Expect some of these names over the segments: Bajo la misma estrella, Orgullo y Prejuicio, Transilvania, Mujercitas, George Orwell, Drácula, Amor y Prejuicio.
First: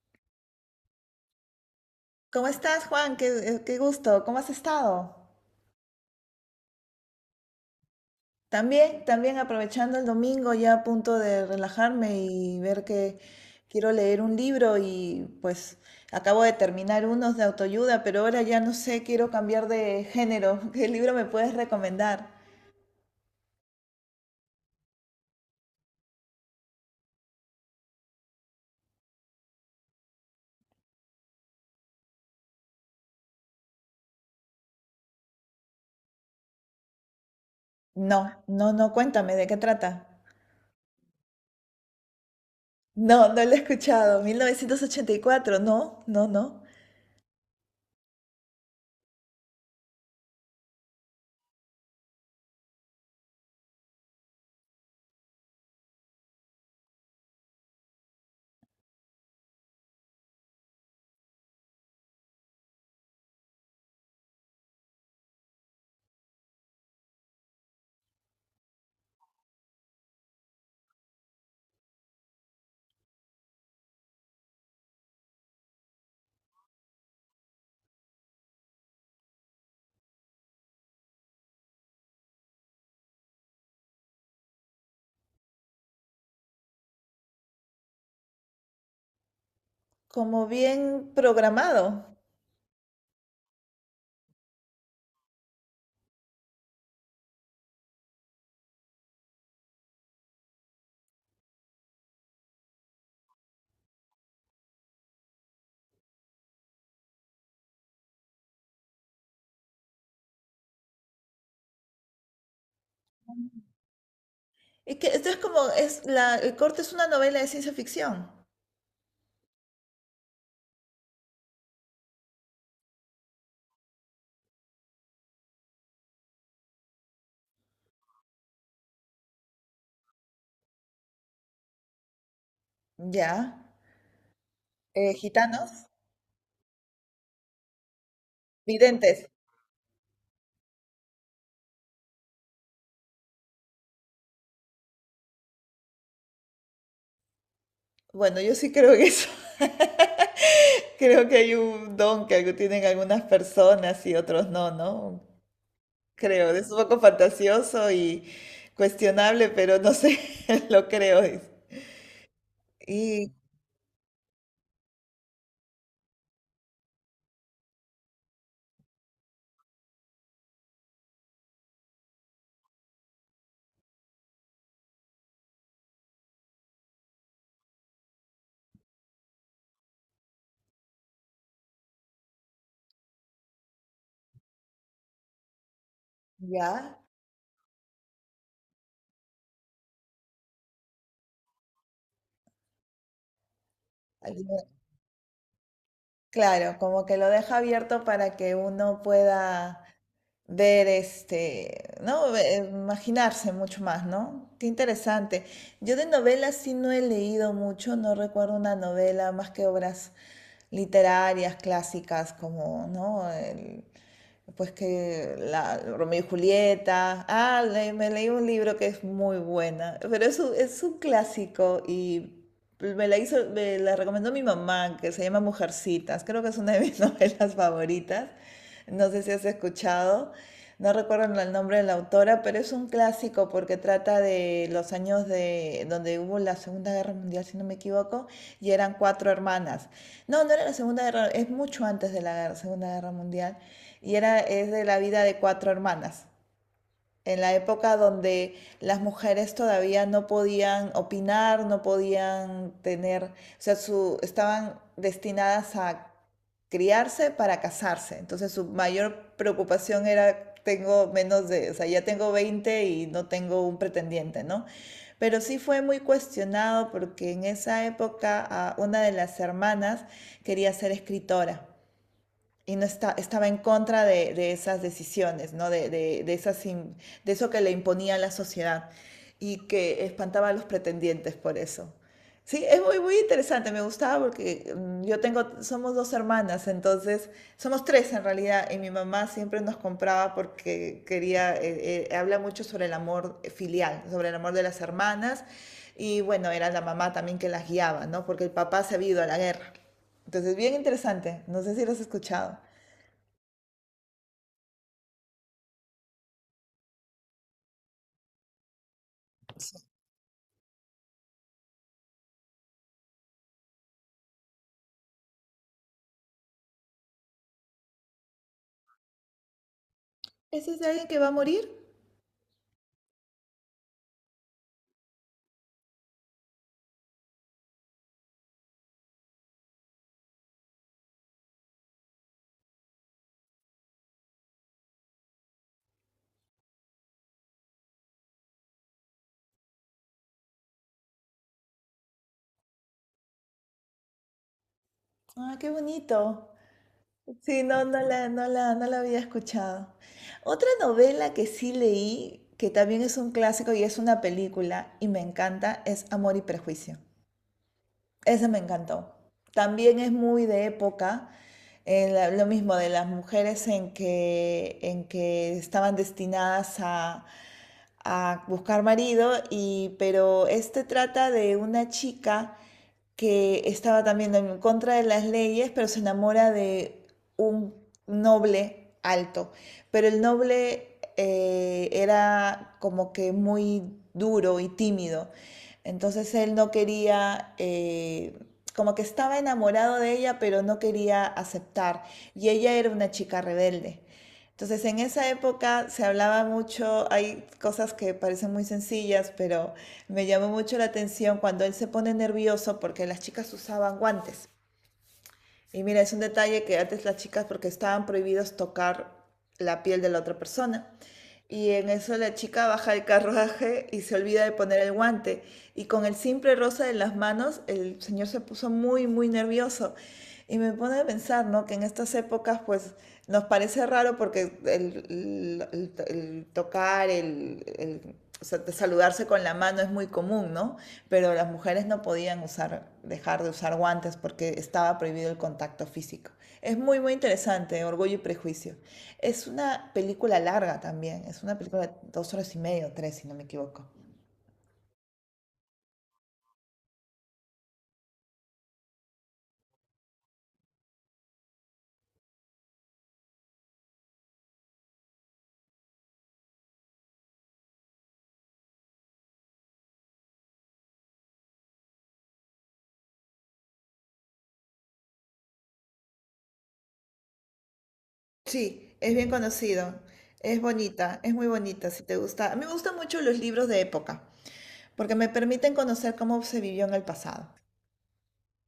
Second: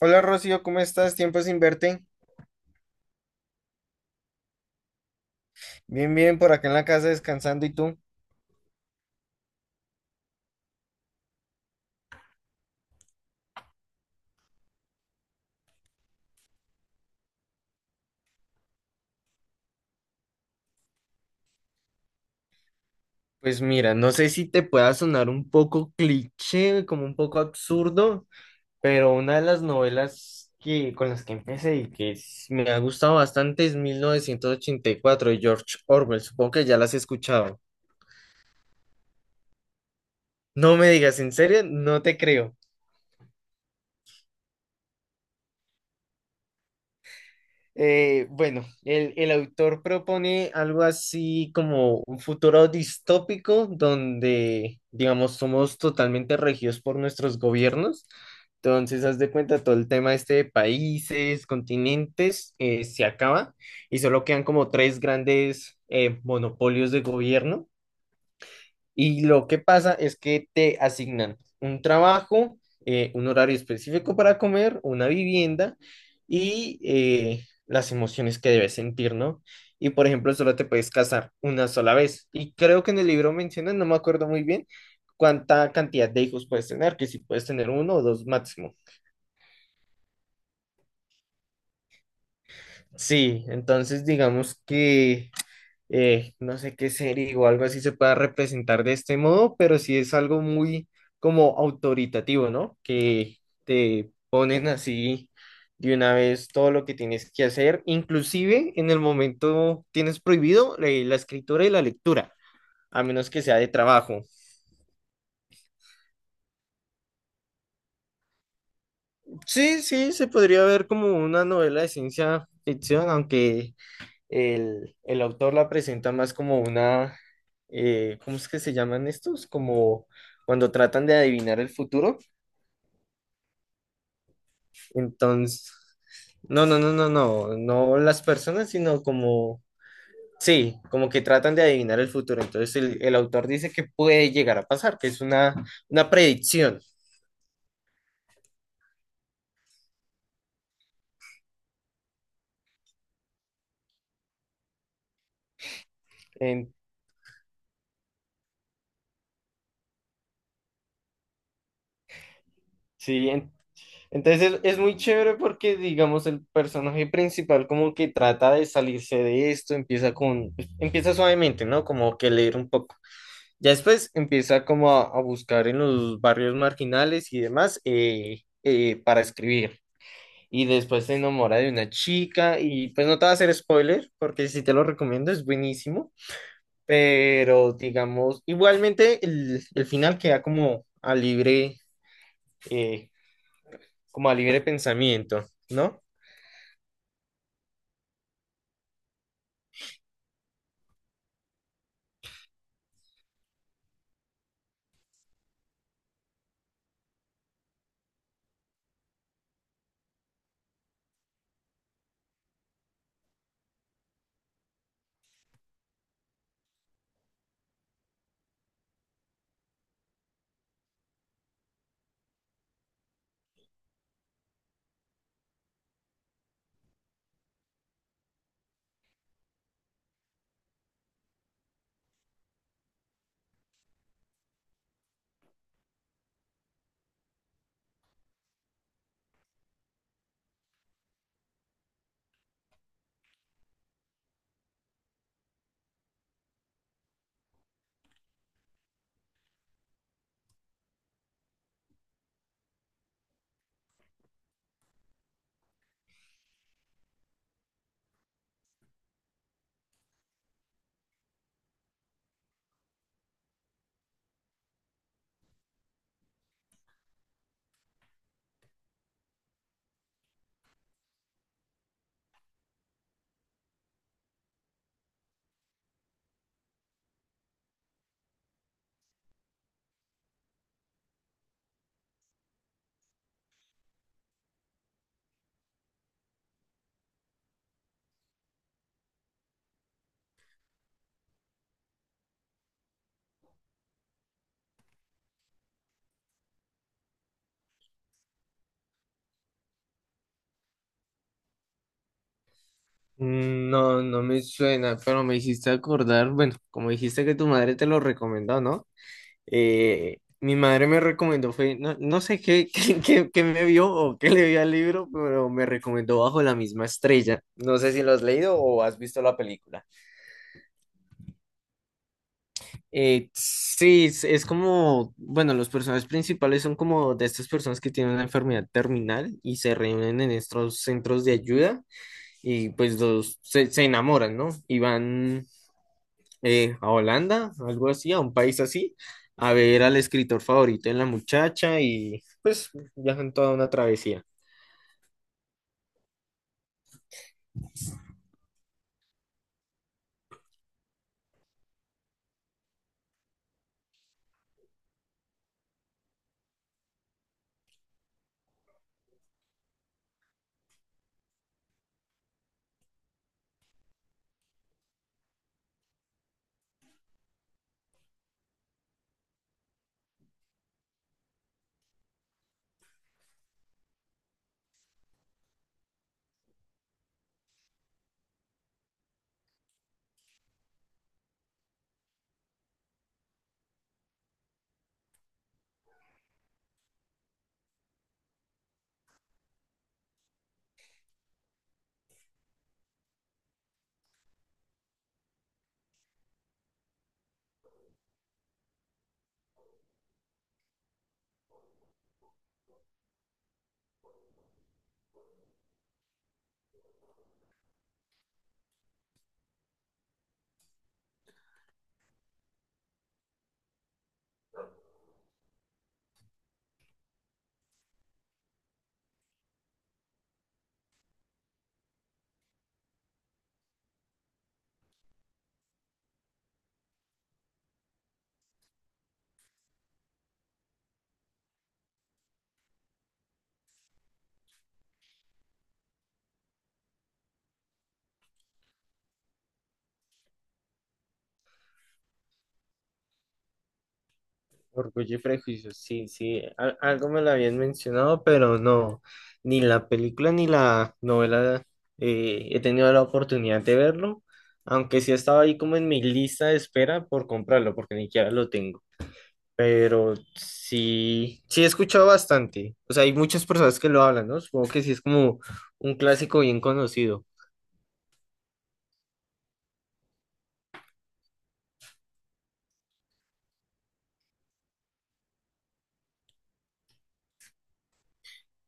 Hola Rocío, ¿cómo estás? Tiempo sin verte. ¿Cómo estás, Juan? Qué gusto. ¿Cómo has estado? Bien, bien, por acá en la casa descansando. ¿Y tú? También aprovechando el domingo, ya a punto de relajarme y ver que quiero leer un libro. Y pues acabo de terminar unos de autoayuda, pero ahora ya no sé, quiero cambiar de género. ¿Qué libro me puedes recomendar? Pues mira, no sé si te pueda sonar un poco cliché, como un poco absurdo, pero una de las novelas con las que empecé y me ha gustado bastante es 1984 de George Orwell. Supongo que ya las has escuchado. No, no, no, cuéntame, ¿de qué trata? No me digas, ¿en serio? No te creo. No, no lo he escuchado. 1984. No, no, no. Bueno, el autor propone algo así como un futuro distópico donde, digamos, somos totalmente regidos por nuestros gobiernos. Entonces, haz de cuenta, todo el tema este de países, continentes, se acaba y solo quedan como tres grandes monopolios de gobierno. Y lo que pasa es que te asignan un trabajo, un horario específico para comer, una vivienda y las emociones que debes sentir, ¿no? Y por ejemplo, solo te puedes casar una sola vez. Y creo que en el libro mencionan, no me acuerdo muy bien, cuánta cantidad de hijos puedes tener, que si puedes tener uno o dos máximo. Como bien programado. Sí, entonces digamos que no sé qué serie o algo así se pueda representar de este modo, pero sí es algo muy como autoritativo, ¿no? Que te ponen así de una vez todo lo que tienes que hacer, inclusive en el momento tienes prohibido la escritura y la lectura, a menos que sea de trabajo. Es que esto es como, el corte es una novela de ciencia ficción. Sí, sí, se podría ver como una novela de ciencia ficción, aunque el autor la presenta más como una, ¿cómo es que se llaman estos? Como cuando tratan de adivinar el futuro. Ya. Eh, Entonces, gitanos, no, no, no, no, no, no las personas, sino videntes. como, sí, como que tratan de adivinar el futuro. Entonces, el autor dice que puede llegar a pasar, que es una predicción. Bueno, yo sí creo que eso. Creo que hay un don que algo tienen algunas personas y otros no, ¿no? Creo, es En, un poco fantasioso y cuestionable, pero no sé, lo creo. sí, Y en- Entonces es muy chévere porque, digamos, el personaje principal como que trata de salirse de esto, empieza con, pues, empieza suavemente, ¿no? Como que leer un poco. Ya después empieza como a buscar en los barrios marginales y demás para escribir. Y después se enamora de una chica y pues no te va a hacer spoiler porque si te lo recomiendo es buenísimo. ya, Pero digamos, igualmente el final queda eh, como a libre alguien- pensamiento, ¿no? claro, como que lo deja abierto para que uno pueda ver este, ¿no? Imaginarse mucho más, ¿no? Qué interesante. Yo de novelas sí no he leído mucho. No recuerdo una novela más que obras literarias clásicas, como, ¿no? Pues Romeo y Julieta. Ah, me leí un libro que es muy buena. Pero es un clásico y me la recomendó mi mamá, que se llama Mujercitas. Creo que es una de mis novelas favoritas. No sé si has escuchado. No recuerdo el nombre de la autora, pero es un clásico porque trata de los años de donde hubo la Segunda Guerra Mundial, si no me equivoco, y eran cuatro hermanas. No, no era la Segunda Guerra, es mucho antes de la Guerra- Segunda Guerra Mundial. Y era, es de la vida de cuatro hermanas, en la época donde las mujeres todavía no podían opinar, no podían tener, o sea, su, estaban destinadas a criarse para casarse. Entonces su mayor preocupación era, tengo menos de, o sea, ya tengo 20 y no tengo un pretendiente, ¿no? Pero sí fue muy cuestionado porque en esa época una de las hermanas quería ser escritora y no está, estaba en contra de esas decisiones, ¿no? De de eso que le imponía la sociedad y que espantaba a los pretendientes por eso. Sí, es muy, muy interesante, me gustaba porque yo tengo, somos dos hermanas, entonces, somos tres en realidad. Y mi mamá siempre nos compraba porque quería, habla mucho sobre el amor filial, sobre el amor de las hermanas. Y bueno, era la mamá también que las guiaba, ¿no? Porque el papá se había ido a la guerra. Entonces, bien interesante, no sé si lo has escuchado. No, no me suena, pero me hiciste acordar, bueno, como dijiste que tu madre te lo recomendó, ¿no? Mi madre me recomendó, fue, no, no sé qué, qué me vio o qué le vio al libro, pero me recomendó Bajo la misma estrella. No sé si lo has leído o has visto la película. ¿Ese es de alguien que va a morir? Sí, es como, bueno, los personajes principales son como de estas personas que tienen una enfermedad terminal y se reúnen en estos centros de ayuda y pues se enamoran, ¿no? Y van a Holanda, algo así, a un país así, a ver al escritor favorito en la muchacha y pues viajan toda una travesía. Ah, qué bonito. Sí, no, no la había escuchado. Otra novela que sí leí, que también es un clásico y es una película y me encanta, es Amor y Prejuicio. Esa me encantó. También es muy de época, lo mismo de las mujeres en que estaban destinadas a buscar marido, pero este trata de una chica que estaba también en contra de las leyes, pero se enamora de un noble alto, pero el noble era como que muy duro y tímido. Entonces él no quería, como que estaba enamorado de ella, pero no quería aceptar. Y ella era una chica rebelde. Entonces en esa época se hablaba mucho, hay cosas que parecen muy sencillas, pero me llamó mucho la atención cuando él se pone nervioso porque las chicas usaban guantes. Y mira, es un detalle que antes las chicas, porque estaban prohibidos tocar la piel de la otra persona. Y en eso la chica baja el carruaje y se olvida de poner el guante. Y con el simple rosa en las manos, el señor se puso muy, muy nervioso. Y me pone a pensar, ¿no? Que en estas épocas, pues, nos parece raro porque el tocar, el o sea, saludarse con la mano es muy común, ¿no? Pero las mujeres no podían usar, dejar de usar guantes porque estaba prohibido el contacto físico. Es muy, muy interesante, Orgullo y Prejuicio. Es una película larga también, es una película de 2 horas y media o tres, si no me equivoco. Orgullo y Prejuicio, sí, sí, algo me lo habían mencionado, pero no, ni la película ni la novela he tenido la oportunidad de verlo, aunque sí estaba ahí como en mi lista de espera por comprarlo, porque ni siquiera lo tengo. Pero sí, sí he escuchado bastante. O sea, hay muchas personas que lo hablan, ¿no? Supongo que sí es como un clásico bien conocido. Sí, es bien conocido, es bonita, es muy bonita, si te gusta. A mí me gustan mucho los libros de época, porque me permiten conocer cómo se vivió en el pasado,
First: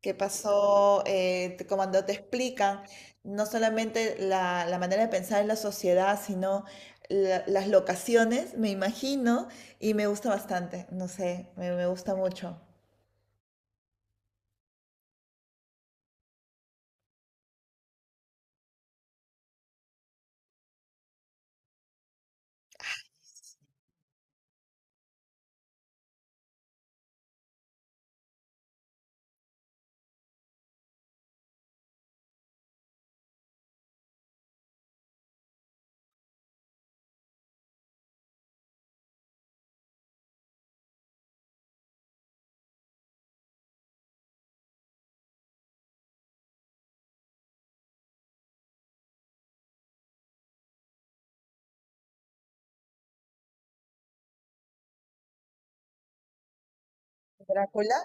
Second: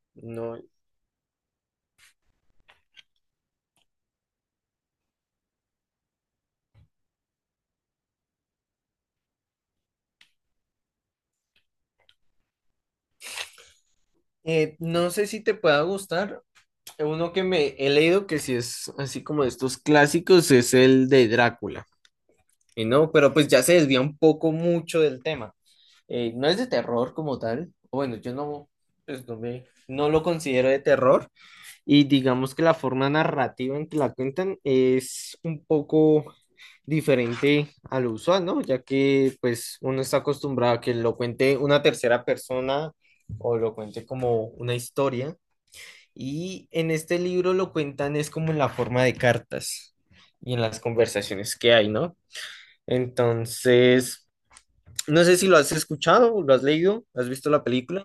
qué No, pasó. Cuando te explican no solamente la, la manera de pensar en la sociedad, sino las locaciones, me imagino, y me gusta bastante, no sé, me gusta mucho. No sé si te pueda gustar. Uno que me he leído que sí es así como de estos clásicos es el de Drácula. Y no, pero pues ya se desvía un poco mucho del tema. No es de terror como tal. O bueno, yo no, pues no lo considero de terror. Y digamos que la forma narrativa en que la cuentan es un poco diferente a lo usual, ¿no? Ya que pues uno está acostumbrado a que lo cuente una tercera persona o lo cuente como una historia. Y en este libro lo cuentan es como en la forma de cartas y en las conversaciones que hay, ¿no? Entonces, no sé si lo has escuchado, lo has leído, has visto la Drácula. película.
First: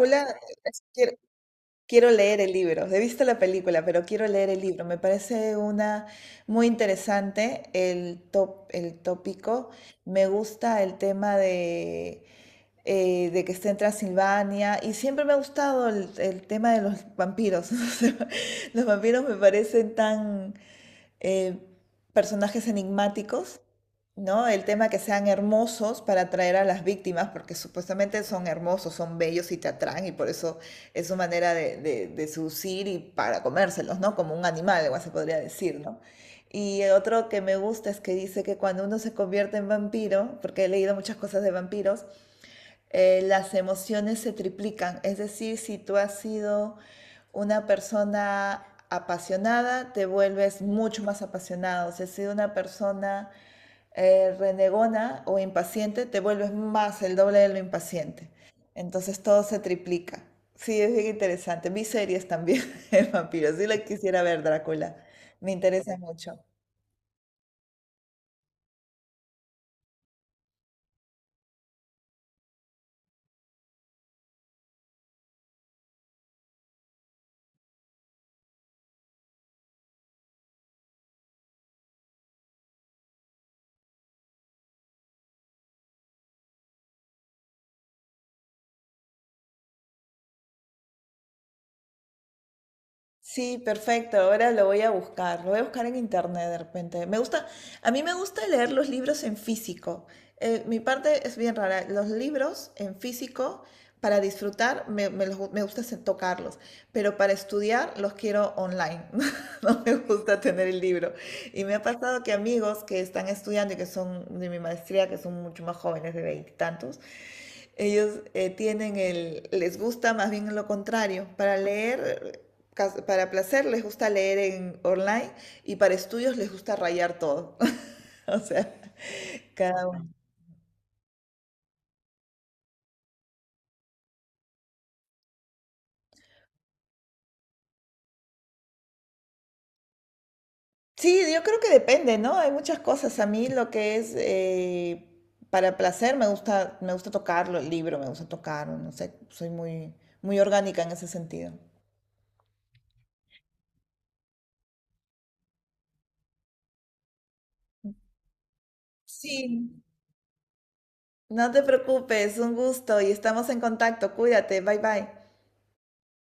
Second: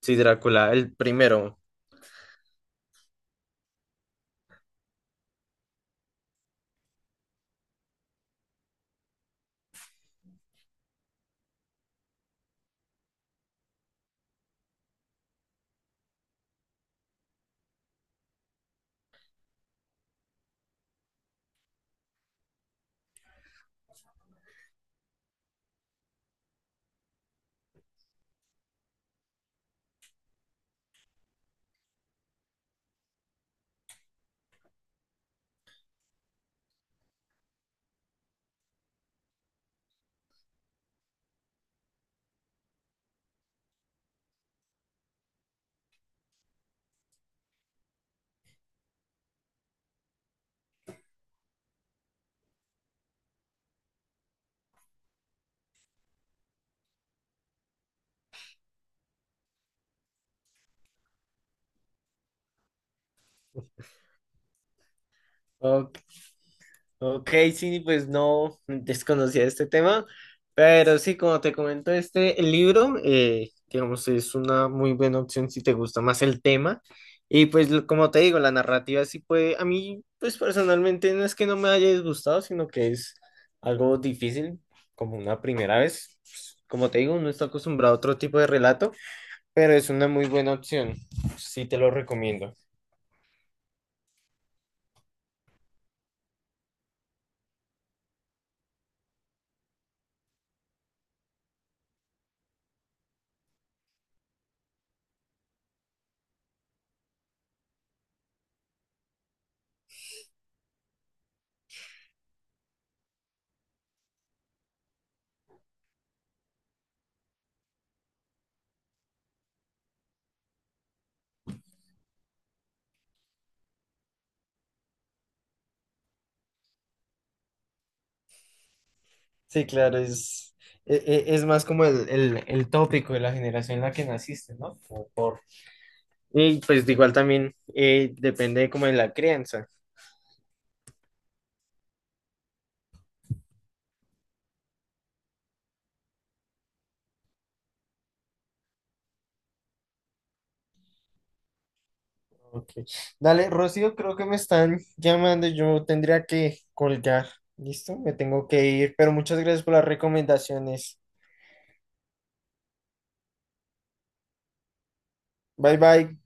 Sí, Drácula, el quiero, primero. quiero leer el libro. He visto la película, pero quiero leer el libro. Me parece una muy interesante el tópico. Me gusta el tema de de que esté en Transilvania. Y siempre me ha gustado el tema de los vampiros. O sea, los vampiros me parecen tan eh, personajes enigmáticos, ¿no? El tema que sean hermosos para atraer a las víctimas, porque supuestamente son hermosos, son bellos y te atraen, y por eso es su manera de, de seducir y para comérselos, ¿no? Como un animal, igual se podría decir, ¿no? Y otro que me gusta es que dice que cuando uno se convierte en vampiro, porque he leído muchas cosas de vampiros, las emociones se triplican. Es decir, si tú has sido una persona apasionada, te vuelves mucho más apasionado. Si has sido una persona renegona o impaciente, te vuelves más el doble de lo impaciente. Entonces todo se triplica. Sí, es bien interesante. Vi series también de vampiros. Sí la quisiera ver, Drácula. Me interesa Ok, mucho. ok, sí, pues no desconocía este tema, pero sí, como te comento, este libro, digamos, es una muy buena opción si te gusta más el tema. Y pues, como te digo, la narrativa sí puede, a mí, pues personalmente no es que no me haya disgustado, sino que es algo difícil, como una primera vez. Pues, como te digo, no está acostumbrado a otro tipo de relato, pero es una muy buena opción, sí te lo recomiendo. Sí, perfecto. Ahora lo voy a buscar. Lo voy a buscar en internet de repente. Me gusta, a mí me gusta leer los libros en físico. Mi parte es bien rara. Los libros en físico, para disfrutar, me gusta tocarlos. Pero para estudiar, los quiero online. No me gusta tener el libro. Y me ha pasado que amigos que están estudiando y que son de mi maestría, que son mucho más jóvenes, de veintitantos, ellos les gusta más bien lo contrario. Para leer, para placer les gusta leer en online y para estudios les gusta rayar todo. O sea, Sí, cada claro, uno. Es, más como el tópico de la generación en la que naciste, ¿no? Y pues de igual también depende como de la crianza. Sí, yo creo que depende, ¿no? Hay muchas cosas. A mí lo que es para placer me gusta, tocarlo, el libro me gusta tocar, no sé, soy muy, muy orgánica en ese sentido. Ok. Dale, Rocío, creo que me están llamando, yo tendría que colgar. ¿Listo? Me tengo que ir, pero muchas gracias Sí. por las recomendaciones. No te preocupes, un gusto y estamos en contacto. Cuídate, bye bye. Bye bye.